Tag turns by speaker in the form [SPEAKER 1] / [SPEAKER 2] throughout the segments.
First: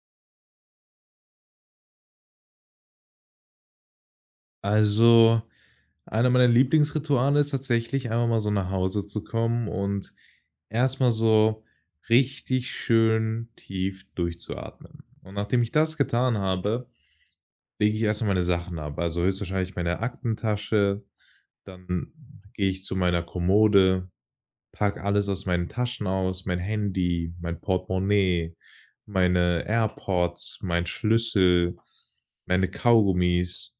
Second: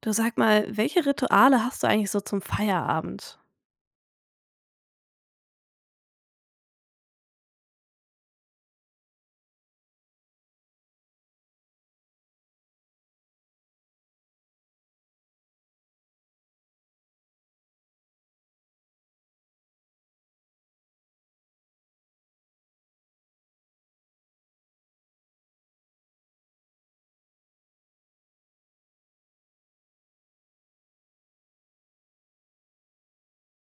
[SPEAKER 1] Du, sag mal, welche Rituale hast du eigentlich so zum Feierabend?
[SPEAKER 2] Also, einer meiner Lieblingsrituale ist tatsächlich, einfach mal so nach Hause zu kommen und erst mal so richtig schön tief durchzuatmen. Und nachdem ich das getan habe, lege ich erst mal meine Sachen ab. Also, höchstwahrscheinlich meine Aktentasche, dann gehe ich zu meiner Kommode, packe alles aus meinen Taschen aus, mein Handy, mein Portemonnaie, meine AirPods, mein Schlüssel, meine Kaugummis.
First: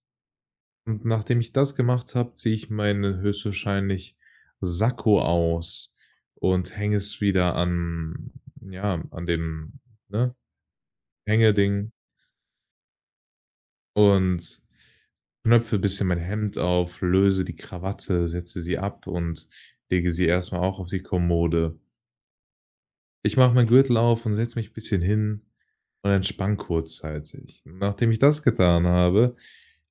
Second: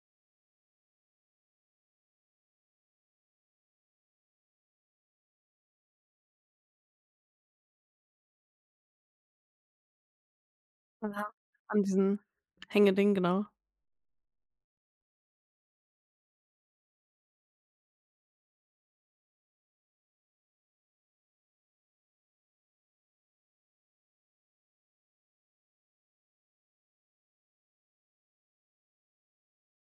[SPEAKER 2] Und nachdem ich das gemacht habe, ziehe ich meinen höchstwahrscheinlich Sakko aus und hänge es wieder an, ja, an dem, ne,
[SPEAKER 1] Aha. An
[SPEAKER 2] Hängeding,
[SPEAKER 1] diesem Hängeding, genau.
[SPEAKER 2] und knöpfe ein bisschen mein Hemd auf, löse die Krawatte, setze sie ab und lege sie erstmal auch auf die Kommode. Ich mache meinen Gürtel auf und setze mich ein bisschen hin und entspanne kurzzeitig. Nachdem ich das getan habe,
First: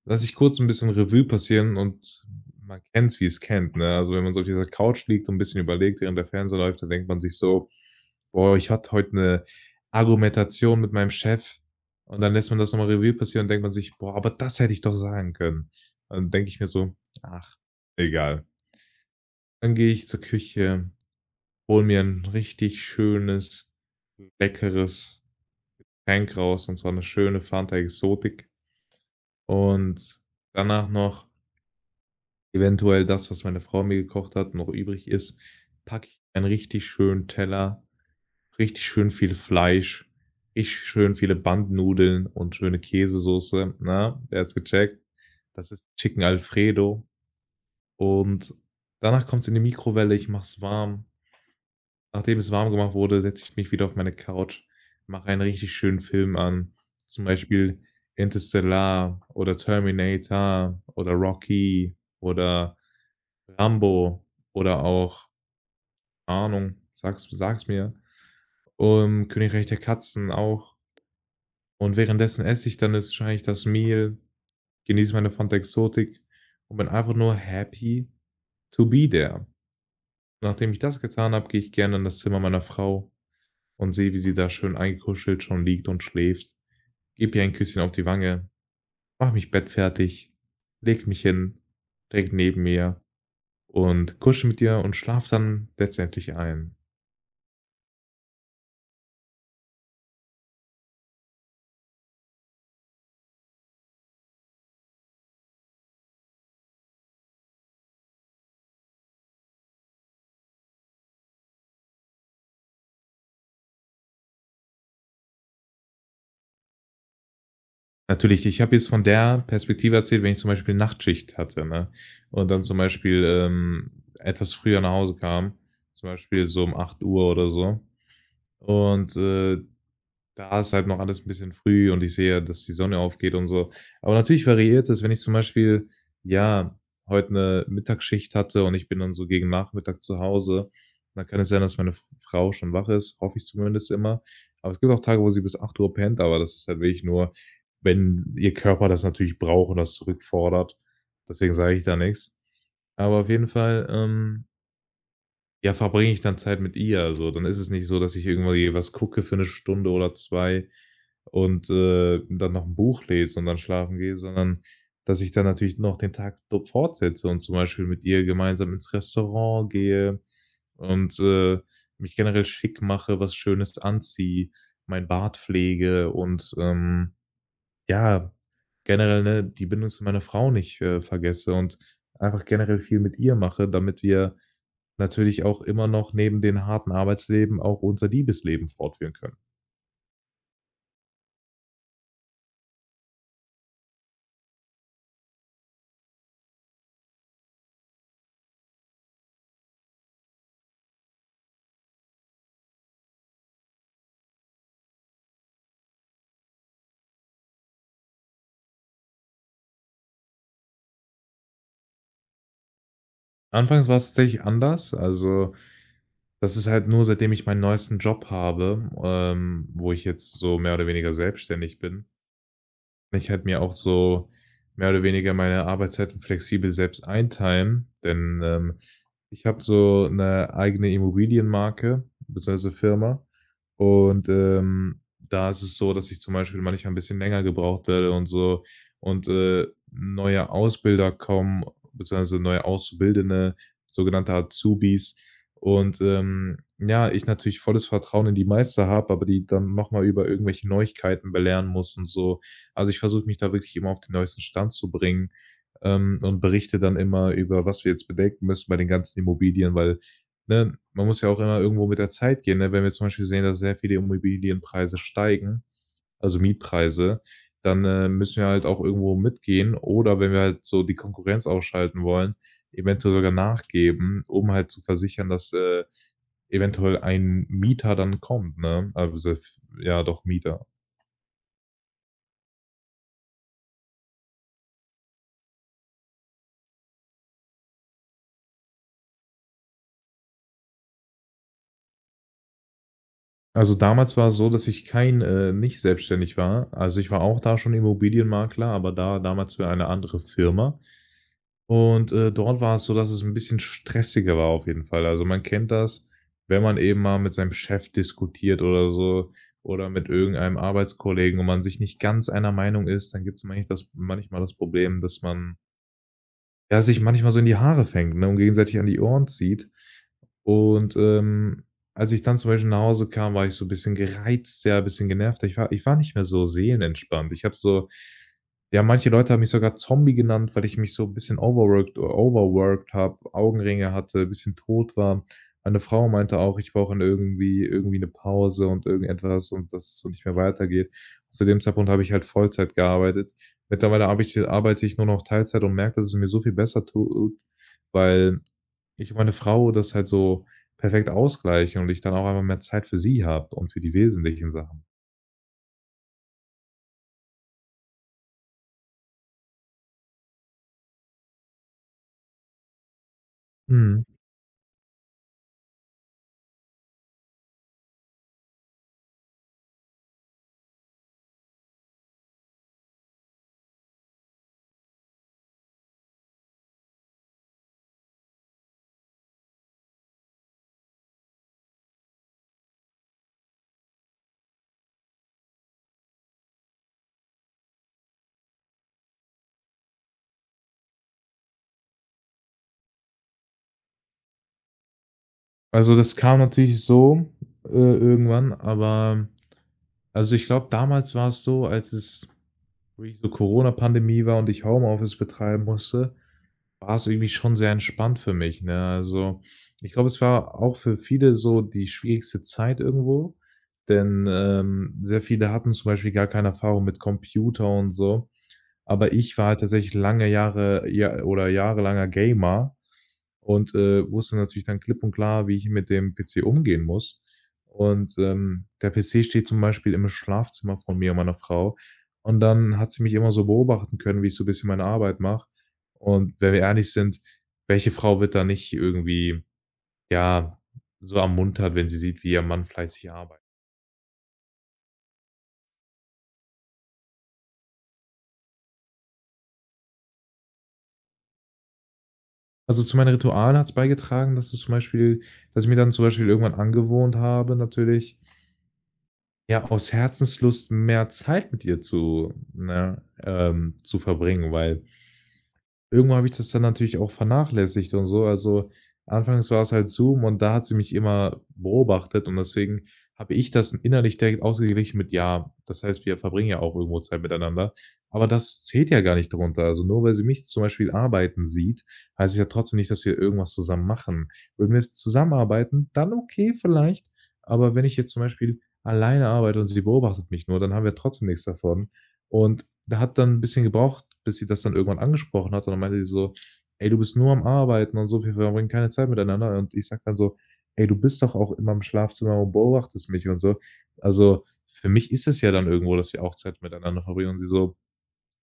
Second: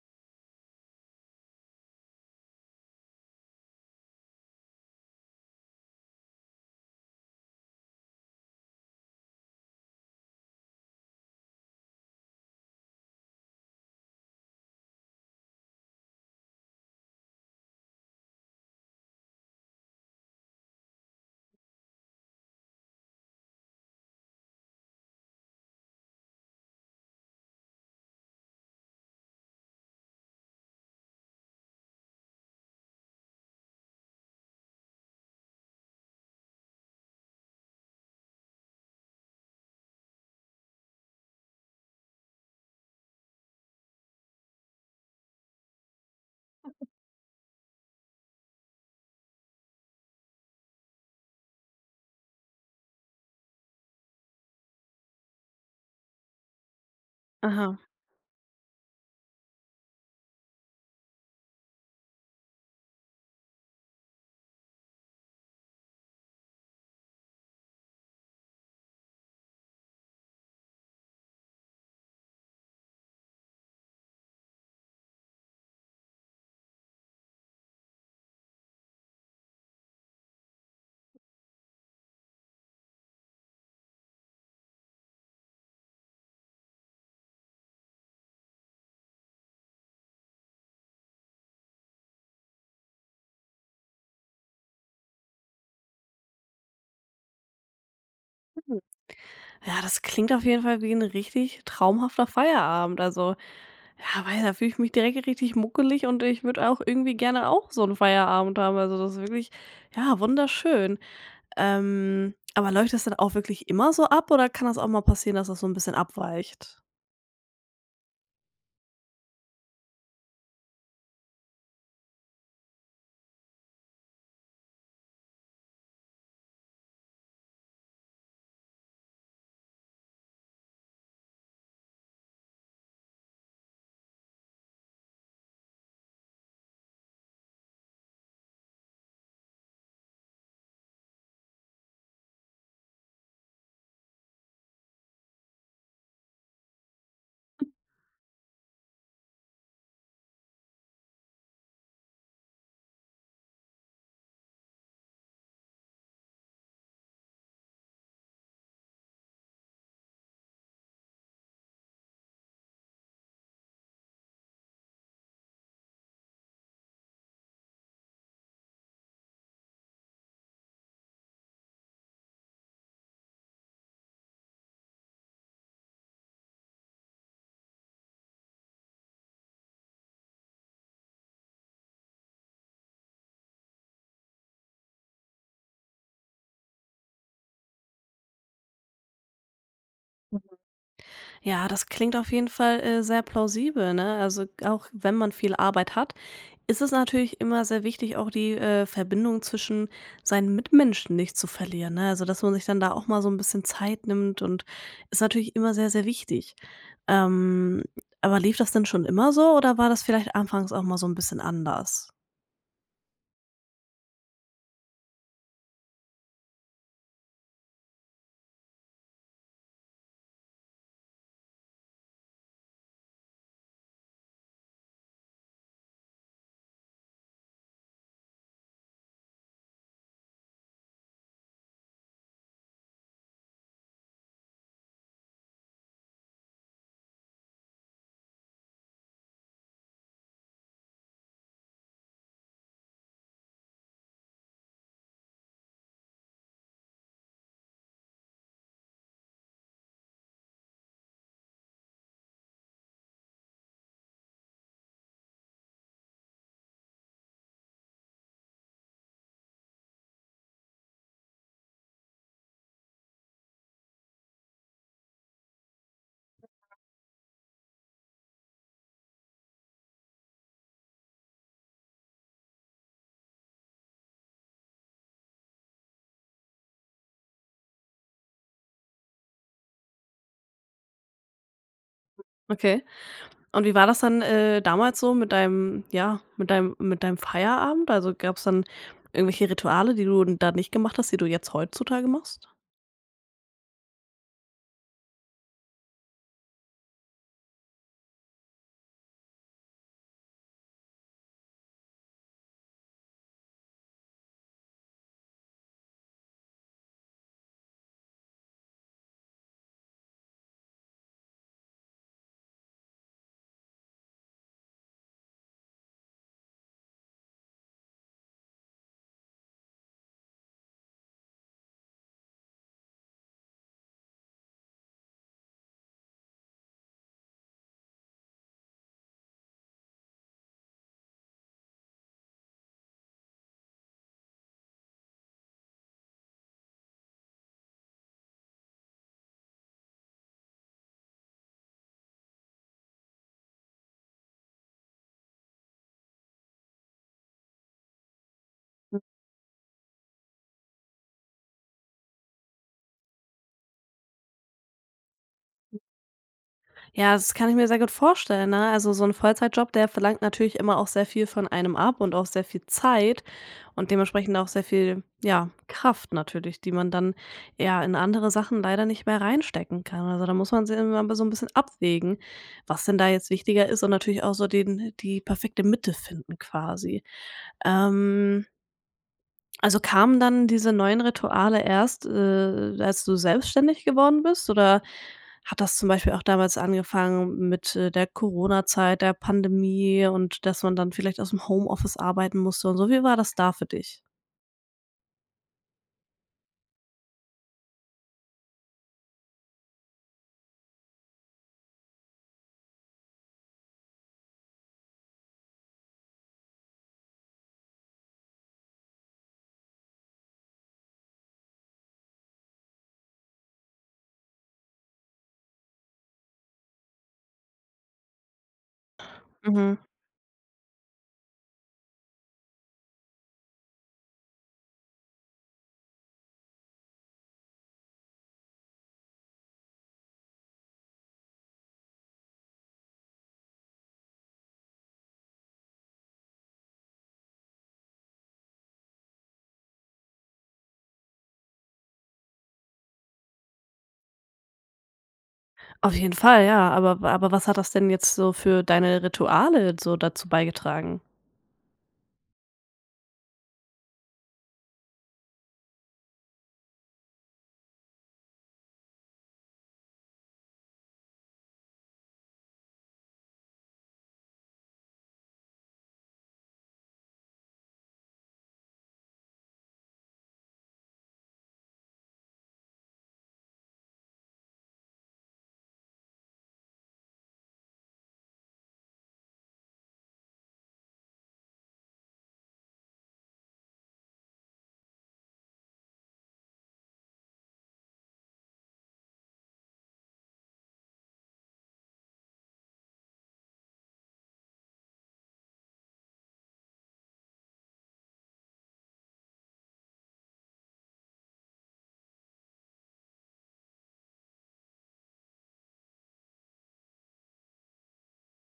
[SPEAKER 2] lasse ich kurz ein bisschen Revue passieren, und man kennt's, wie es kennt, ne? Also, wenn man so auf dieser Couch liegt und ein bisschen überlegt, während der Fernseher läuft, dann denkt man sich so: „Boah, ich hatte heute eine Argumentation mit meinem Chef.“ Und dann lässt man das noch mal Revue passieren und denkt man sich: „Boah, aber das hätte ich doch sagen können.“ Dann denke ich mir so: „Ach, egal.“ Dann gehe ich zur Küche, hole mir ein richtig schönes, leckeres, kein Graus, und zwar eine schöne Fanta Exotik, und danach noch, eventuell das, was meine Frau mir gekocht hat, noch übrig ist, packe ich einen richtig schönen Teller, richtig schön viel Fleisch, richtig schön viele Bandnudeln und schöne Käsesoße. Na, wer hat's gecheckt? Das ist Chicken Alfredo, und danach kommt's in die Mikrowelle, ich mach's warm. Nachdem es warm gemacht wurde, setze ich mich wieder auf meine Couch, mache einen richtig schönen Film an, zum
[SPEAKER 1] Aha.
[SPEAKER 2] Beispiel Interstellar oder Terminator oder Rocky oder Rambo, oder auch, keine Ahnung, sag's mir, Um Königreich der Katzen auch. Und währenddessen esse ich dann jetzt wahrscheinlich das Meal, genieße meine Fanta Exotic und bin einfach nur happy to be there. Nachdem ich das getan habe, gehe ich gerne in das Zimmer meiner Frau und sehe, wie sie da schön eingekuschelt schon liegt und schläft. Gib ihr ein Küsschen auf die Wange, mach mich bettfertig, leg mich hin, direkt neben mir, und kuschel mit dir und schlaf dann letztendlich ein.
[SPEAKER 1] Hm. Ja, das klingt auf jeden Fall wie ein richtig traumhafter Feierabend. Also, ja, weil da fühle ich mich direkt richtig muckelig und ich würde auch irgendwie gerne auch so einen Feierabend haben. Also, das ist wirklich, ja, wunderschön. Aber läuft das dann auch wirklich immer so ab, oder kann das auch mal passieren, dass das so ein bisschen abweicht?
[SPEAKER 2] Natürlich, ich habe jetzt von der Perspektive erzählt, wenn ich zum Beispiel Nachtschicht hatte, ne? Und dann zum Beispiel etwas früher nach Hause kam, zum Beispiel so um 8 Uhr oder so. Und da ist halt noch alles ein bisschen früh und ich sehe, dass die Sonne aufgeht und so. Aber natürlich variiert es, wenn ich zum Beispiel, ja, heute eine Mittagsschicht hatte und ich bin dann so gegen Nachmittag zu Hause, dann kann es sein, dass meine F Frau schon wach ist, hoffe ich zumindest immer. Aber es gibt auch Tage, wo sie bis 8 Uhr pennt, aber das ist halt wirklich nur, wenn ihr Körper das natürlich braucht und das zurückfordert. Deswegen sage ich da nichts. Aber auf jeden Fall, ja, verbringe ich dann Zeit mit ihr. Also dann ist es nicht so, dass ich irgendwie was gucke für eine Stunde oder 2 und, dann noch ein Buch lese und dann schlafen gehe, sondern dass ich dann natürlich noch den Tag do fortsetze und zum Beispiel mit ihr gemeinsam ins Restaurant gehe und, mich generell schick mache, was Schönes anziehe, mein Bart pflege und, ja, generell, ne, die Bindung zu meiner Frau nicht, vergesse und einfach generell viel mit ihr mache, damit wir natürlich auch immer noch neben dem harten Arbeitsleben auch unser Liebesleben fortführen können.
[SPEAKER 1] Ja, das klingt auf jeden Fall, sehr plausibel, ne? Also, auch wenn man viel Arbeit hat, ist es natürlich immer sehr wichtig, auch die, Verbindung zwischen seinen Mitmenschen nicht zu verlieren, ne? Also, dass man sich dann da auch mal so ein bisschen Zeit nimmt, und ist natürlich immer sehr, sehr wichtig. Ähm, aber lief das denn schon immer so, oder war das vielleicht anfangs auch mal so ein bisschen anders?
[SPEAKER 2] Anfangs war es tatsächlich anders. Also, das ist halt nur, seitdem ich meinen neuesten Job habe, wo ich jetzt so mehr oder weniger selbstständig bin, ich halt mir auch so mehr oder weniger meine Arbeitszeiten flexibel selbst einteilen, denn, ich habe so eine eigene Immobilienmarke bzw. Firma und, da ist es so, dass ich zum Beispiel manchmal ein bisschen länger gebraucht werde und so, und, neue Ausbilder kommen, bzw. neue Auszubildende, sogenannte Azubis, und, ja, ich natürlich volles Vertrauen in die Meister habe, aber die dann noch mal über irgendwelche Neuigkeiten belehren muss und so. Also, ich versuche mich da wirklich immer auf den neuesten Stand zu bringen, und berichte dann immer über, was wir jetzt bedenken müssen bei den ganzen Immobilien, weil, ne, man muss ja auch immer irgendwo mit der Zeit gehen, ne? Wenn wir zum Beispiel sehen, dass sehr viele Immobilienpreise steigen, also Mietpreise, dann, müssen wir halt auch irgendwo mitgehen, oder wenn wir halt so die Konkurrenz ausschalten wollen, eventuell sogar nachgeben, um halt zu versichern, dass, eventuell ein Mieter dann kommt, ne? Also, f ja doch, Mieter.
[SPEAKER 1] Okay. Und wie war das dann, damals so mit deinem, ja, mit deinem Feierabend? Also, gab es dann irgendwelche Rituale, die du da nicht gemacht hast, die du jetzt heutzutage machst?
[SPEAKER 2] Also, damals war es so, dass ich kein nicht selbstständig war. Also, ich war auch da schon Immobilienmakler, aber da damals für eine andere Firma. Und, dort war es so, dass es ein bisschen stressiger war auf jeden Fall. Also, man kennt das, wenn man eben mal mit seinem Chef diskutiert oder so, oder mit irgendeinem Arbeitskollegen und man sich nicht ganz einer Meinung ist, dann gibt's manchmal das Problem, dass man, ja, sich manchmal so in die Haare fängt, ne, und gegenseitig an die Ohren zieht. Und, als ich dann zum Beispiel nach Hause kam, war ich so ein bisschen gereizt, ja, ein bisschen genervt. Ich war nicht mehr so seelenentspannt. Ich habe so, ja, manche Leute haben mich sogar Zombie genannt, weil ich mich so ein bisschen overworked habe, Augenringe hatte, ein bisschen tot war. Meine Frau meinte auch, ich brauche irgendwie eine Pause und irgendetwas und dass es so nicht mehr weitergeht. Zu dem Zeitpunkt habe ich halt Vollzeit gearbeitet. Mittlerweile habe ich arbeite ich nur noch Teilzeit und merke, dass es mir so viel besser tut, weil ich und meine Frau das halt so perfekt ausgleichen und ich dann auch einfach mehr Zeit für sie habe und für die wesentlichen Sachen.
[SPEAKER 1] Ja, das kann ich mir sehr gut vorstellen, ne? Also, so ein Vollzeitjob, der verlangt natürlich immer auch sehr viel von einem ab und auch sehr viel Zeit und
[SPEAKER 2] Mhm.
[SPEAKER 1] dementsprechend auch sehr viel, ja, Kraft natürlich, die man dann, ja, in andere Sachen leider nicht mehr reinstecken kann. Also, da muss man sich immer so ein bisschen abwägen, was denn da jetzt wichtiger ist und natürlich auch so den die perfekte Mitte finden quasi. Ähm also, kamen dann diese neuen Rituale erst, als du selbstständig geworden bist, oder hat das zum Beispiel auch damals angefangen mit, der Corona-Zeit, der Pandemie, und dass man dann vielleicht aus dem Homeoffice arbeiten musste und so? Wie war das da für dich?
[SPEAKER 2] Also, das kam natürlich so, irgendwann, aber also, ich glaube, damals war es so, als es, wo ich so Corona-Pandemie war und ich Homeoffice betreiben musste, war es irgendwie schon sehr entspannt für mich, ne? Also, ich glaube, es war auch für viele so die schwierigste Zeit irgendwo, denn, sehr viele hatten zum Beispiel gar keine Erfahrung mit Computer und so. Aber ich war halt
[SPEAKER 1] Mhm.
[SPEAKER 2] tatsächlich lange Jahre, ja, oder jahrelanger Gamer und, wusste natürlich dann klipp und klar, wie ich mit dem PC umgehen muss. Und, der PC steht zum Beispiel im Schlafzimmer von mir und meiner Frau. Und dann hat sie mich immer so beobachten können, wie ich so ein bisschen meine Arbeit mache. Und wenn wir ehrlich sind, welche Frau wird da nicht irgendwie, ja, so ermuntert, wenn sie sieht, wie ihr Mann fleißig arbeitet?
[SPEAKER 1] Auf jeden Fall, ja, aber was hat das denn jetzt so für deine Rituale so dazu beigetragen?
[SPEAKER 2] Also, zu meinen Ritualen hat's beigetragen, dass es zum Beispiel, dass ich mir dann zum Beispiel irgendwann angewohnt habe, natürlich, ja, aus Herzenslust mehr Zeit mit ihr zu, ne, zu verbringen, weil irgendwann habe ich das dann natürlich auch vernachlässigt und so. Also, anfangs war es halt Zoom und da hat sie mich immer beobachtet und deswegen habe ich das innerlich direkt ausgeglichen mit, ja, das heißt, wir verbringen ja auch irgendwo Zeit miteinander. Aber das zählt ja gar nicht drunter. Also, nur weil sie mich zum Beispiel arbeiten sieht, heißt es ja trotzdem nicht, dass wir irgendwas zusammen machen. Wenn wir zusammenarbeiten, dann okay vielleicht, aber wenn ich jetzt zum Beispiel alleine arbeite und sie beobachtet mich nur, dann haben wir trotzdem nichts davon. Und da hat dann 'n bisschen gebraucht, bis sie das dann irgendwann angesprochen hat und dann meinte sie so: „Ey, du bist nur am Arbeiten und so, wir verbringen keine Zeit miteinander.“ Und ich sage dann so: „Ey, du bist doch auch immer im Schlafzimmer und beobachtest mich und so.“ Also, für mich ist es ja dann irgendwo, dass wir auch Zeit miteinander verbringen und sie so:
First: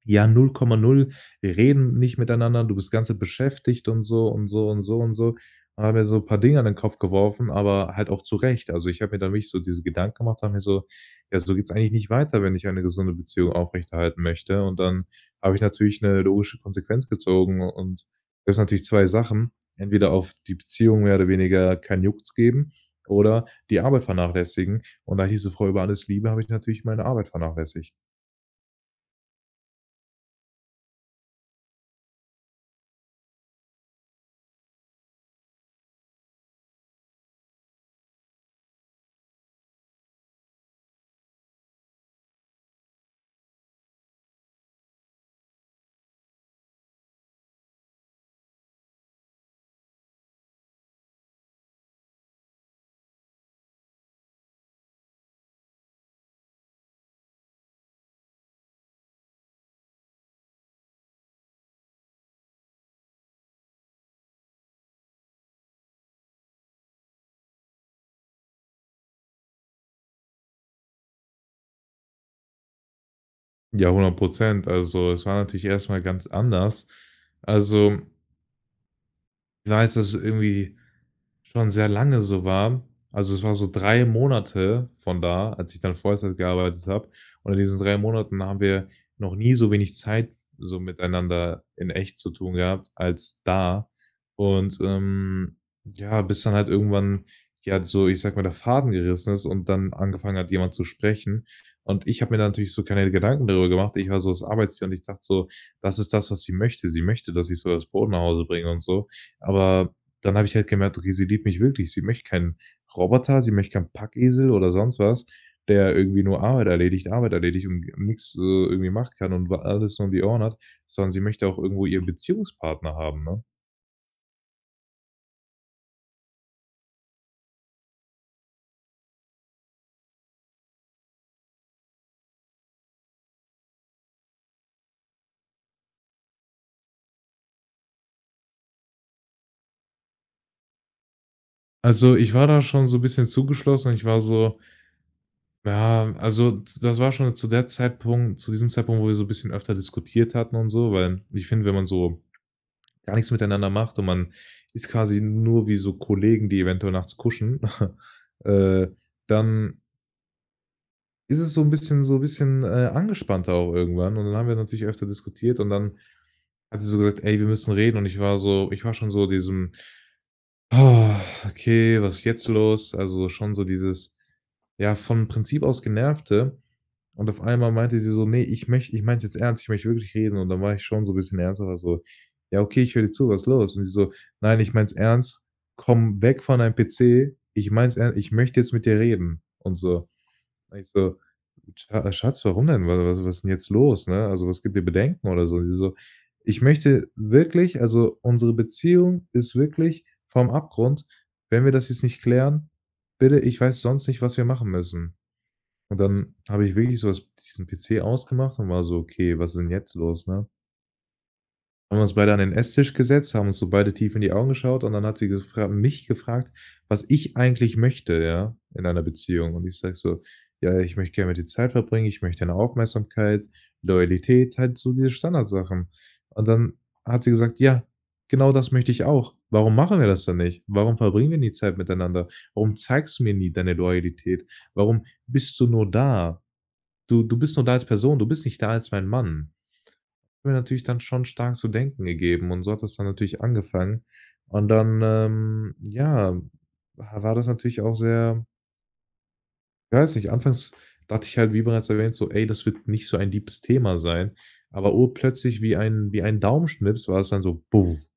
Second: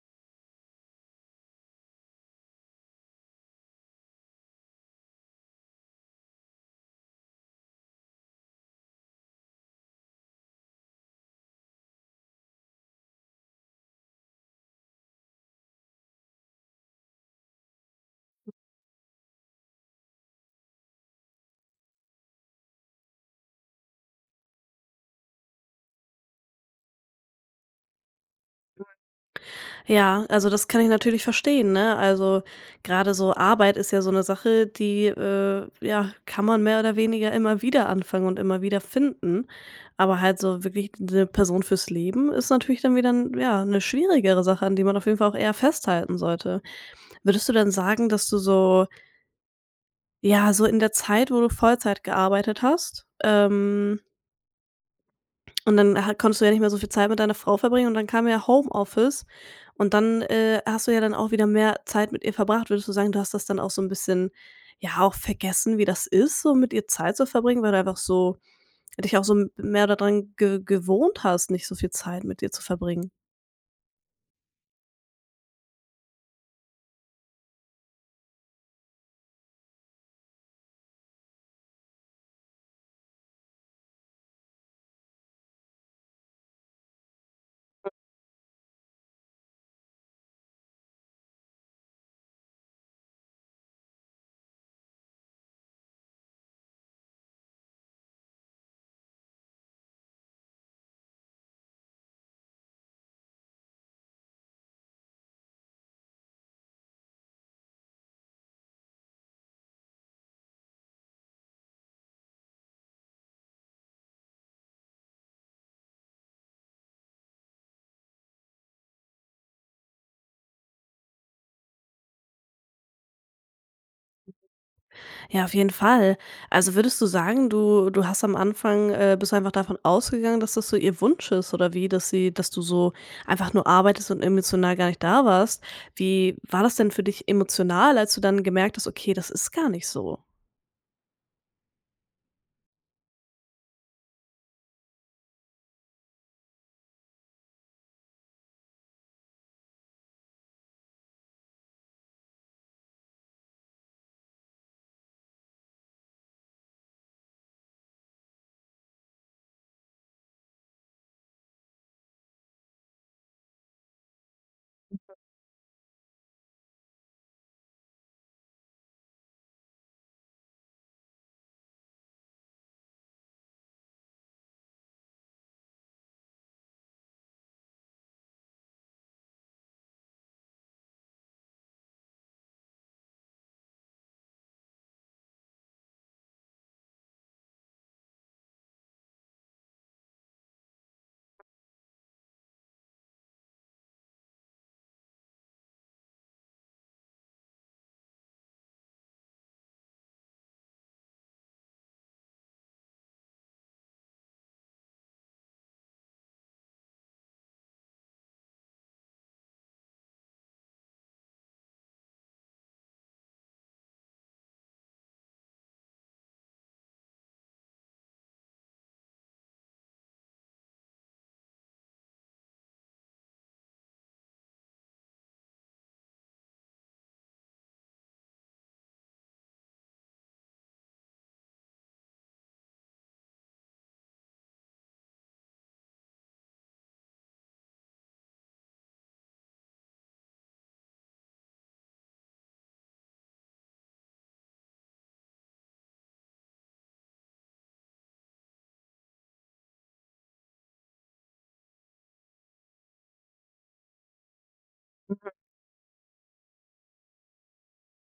[SPEAKER 2] ja, null Komma null. Wir reden nicht miteinander, du bist ganz beschäftigt und so und so und so und so. Und habe mir so 'n paar Dinge an den Kopf geworfen, aber halt auch zu Recht. Also, ich habe mir dann wirklich so diese Gedanken gemacht, habe mir so: „Ja, so geht's eigentlich nicht weiter, wenn ich eine gesunde Beziehung aufrechterhalten möchte.“ Und dann habe ich natürlich eine logische Konsequenz gezogen und gab's natürlich 2 Sachen. Entweder auf die Beziehung mehr oder weniger kein Jucks geben oder die Arbeit vernachlässigen. Und da ich diese Frau über alles liebe, habe ich natürlich meine Arbeit vernachlässigt.
[SPEAKER 1] Ja, also das kann ich natürlich verstehen, ne? Also, gerade so Arbeit ist ja so eine Sache, die, ja, kann man mehr oder weniger immer wieder anfangen und immer wieder finden. Aber halt so wirklich eine Person fürs Leben ist natürlich dann wieder 'n, ja, 'ne schwierigere Sache, an die man auf jeden Fall auch eher festhalten sollte. Würdest du denn sagen, dass du so, ja, so in der Zeit, wo du Vollzeit gearbeitet hast, und dann ha konntest du ja nicht mehr so viel Zeit mit deiner Frau verbringen, und dann kam ja Homeoffice, und dann, hast du ja dann auch wieder mehr Zeit mit ihr verbracht. Würdest du sagen, du hast das dann auch so ein bisschen, ja, auch vergessen, wie das ist, so mit ihr Zeit zu verbringen, weil du einfach so dich auch so m mehr daran ge gewohnt hast, nicht so viel Zeit mit ihr zu verbringen?
[SPEAKER 2] Ja, 100%. Also, es war natürlich erst mal ganz anders. Also, ich weiß, dass irgendwie schon sehr lange so war. Also, es war so 3 Monate von da, als ich dann Vollzeit gearbeitet habe. Und in diesen 3 Monaten haben wir noch nie so wenig Zeit so miteinander in echt zu tun gehabt als da. Und, ähm, ja, bis dann halt irgendwann, ja, so, ich sag mal, der Faden gerissen ist und dann angefangen hat, jemand zu sprechen. Und ich habe mir da natürlich so keine Gedanken darüber gemacht. Ich war so das Arbeitstier und ich dachte so: „Das ist das, was sie möchte. Sie möchte, dass ich so das Brot nach Hause bringe und so.“ Aber dann habe ich halt gemerkt, okay, sie liebt mich wirklich. Sie möchte keinen Roboter, sie möchte keinen Packesel oder sonst was, der irgendwie nur Arbeit erledigt und nichts irgendwie machen kann und wa alles nur um die Ohren hat, sondern sie möchte auch irgendwo ihren Beziehungspartner haben, ne?
[SPEAKER 1] Ja, auf jeden Fall. Also, würdest du sagen, du du hast am Anfang bist du einfach davon ausgegangen, dass das so ihr Wunsch ist, oder wie, dass sie dass du so einfach nur arbeitest und emotional gar nicht da warst. Wie war das denn für dich emotional, als du dann gemerkt hast: „Okay, das ist gar nicht so?“
[SPEAKER 2] Also, ich war da schon so 'n bisschen zugeschlossen. Ich war so ja, also, z das war schon zu der Zeitpunkt zu diesem Zeitpunkt, wo wir so 'n bisschen öfter diskutiert hatten und so, weil ich finde, wenn man so gar nichts miteinander macht und man ist quasi nur wie so Kollegen, die eventuell nachts kuschen, äh, dann ist es so ein bisschen so ein bisschen angespannter auch irgendwann und dann haben wir natürlich öfter diskutiert und dann hat sie so gesagt: „Ey, wir müssen reden“, und ich war so, ich war schon so diesem: oh, „Okay, was ist jetzt los?“ Also, schon so dieses, ja, vom Prinzip aus Genervte. Und auf einmal meinte sie so: „Nee, ich möchte, ich meinte jetzt ernst, ich möchte wirklich reden.“ Und dann war ich schon so ein bisschen ernsthaft so: „Ja, okay, ich höre dir zu, was ist los?“ Und sie so: „Nein, ich meins ernst. Komm weg von deinem PC. Ich meins ernst. Ich möchte jetzt mit dir reden.“ Und so. Und ich so: „Schatz, warum denn? Wa was was ist 'n jetzt los, ne? Also, was gibt dir Bedenken oder so?“ Und sie so: „Ich möchte wirklich, also, unsere Beziehung ist wirklich vom Abgrund. Wenn wir das jetzt nicht klären, bitte, ich weiß sonst nicht, was wir machen müssen.“ Und dann habe ich wirklich so das diesen PC ausgemacht und war so: „Okay, was ist denn jetzt los?“, ne? Haben wir uns beide an den Esstisch gesetzt, haben uns so beide tief in die Augen geschaut und dann hat sie gefra mich gefragt, was ich eigentlich möchte, ja, in einer Beziehung. Und ich sage so: „Ja, ich möchte gerne mit dir Zeit verbringen, ich möchte deine Aufmerksamkeit, Loyalität“, halt so diese Standardsachen. Und dann hat sie gesagt: „Ja, genau das möchte ich auch. Warum machen wir das dann nicht? Warum verbringen wir nie Zeit miteinander? Warum zeigst du mir nie deine Loyalität? Warum bist du nur da? Du bist nur da als Person, du bist nicht da als mein Mann.“ Hat mir natürlich dann schon stark zu denken gegeben und so hat das dann natürlich angefangen. Und dann, ja, war das natürlich auch sehr, ich weiß nicht, anfangs dachte ich halt, wie bereits erwähnt, so: „Ey, das wird nicht so ein liebes Thema sein.“ Aber urplötzlich wie ein Daumenschnips war es dann so: „Buff.“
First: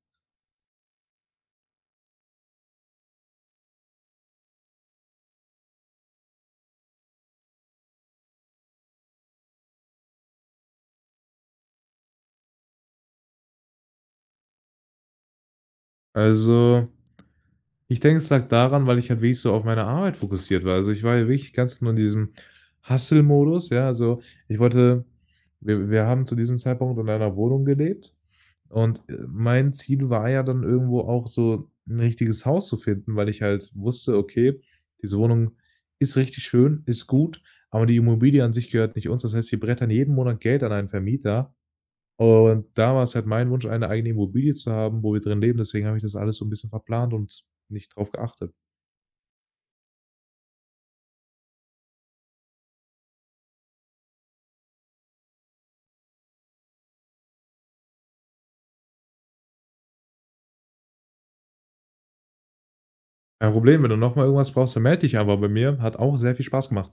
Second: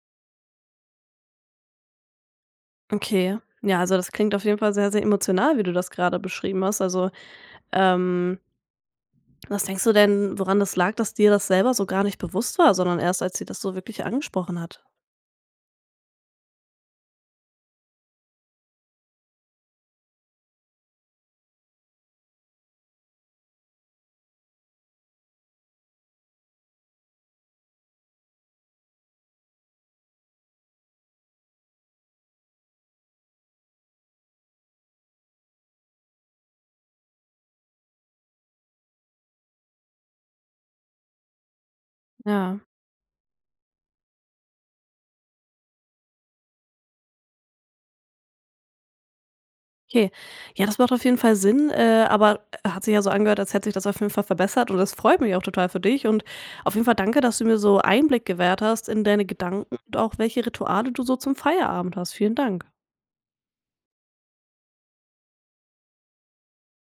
[SPEAKER 1] Okay. Ja, also das klingt auf jeden Fall sehr, sehr emotional, wie du das gerade beschrieben hast. Also, ähm, was denkst du denn, woran das lag, dass dir das selber so gar nicht bewusst war, sondern erst, als sie das so wirklich angesprochen hat?
[SPEAKER 2] Also, ich denke, es lag daran, weil ich halt wirklich so auf meine Arbeit fokussiert war. Also, ich war ja wirklich ganz nur in diesem Hustle-Modus, ja? Also, ich wollte, wir haben zu diesem Zeitpunkt in einer Wohnung gelebt und, mein Ziel war ja dann irgendwo auch so ein richtiges Haus zu finden, weil ich halt wusste: „Okay, diese Wohnung ist richtig schön, ist gut, aber die Immobilie an sich gehört nicht uns.“ Das heißt, wir brettern jeden Monat Geld an einen Vermieter
[SPEAKER 1] Ja.
[SPEAKER 2] und da war's halt mein Wunsch, eine eigene Immobilie zu haben, wo wir drin leben. Deswegen habe ich das alles so 'n bisschen verplant und nicht drauf geachtet.
[SPEAKER 1] Okay. Ja, das macht auf jeden Fall Sinn, aber hat sich ja so angehört, als hätte sich das auf jeden Fall verbessert, und das freut mich auch total für dich. Und auf jeden Fall danke, dass du mir so Einblick gewährt hast in deine Gedanken und auch welche Rituale du so zum Feierabend hast. Vielen Dank.
[SPEAKER 2] Kein Problem, wenn du noch mal irgendwas brauchst, dann melde dich einfach bei mir. Hat auch sehr viel Spaß gemacht.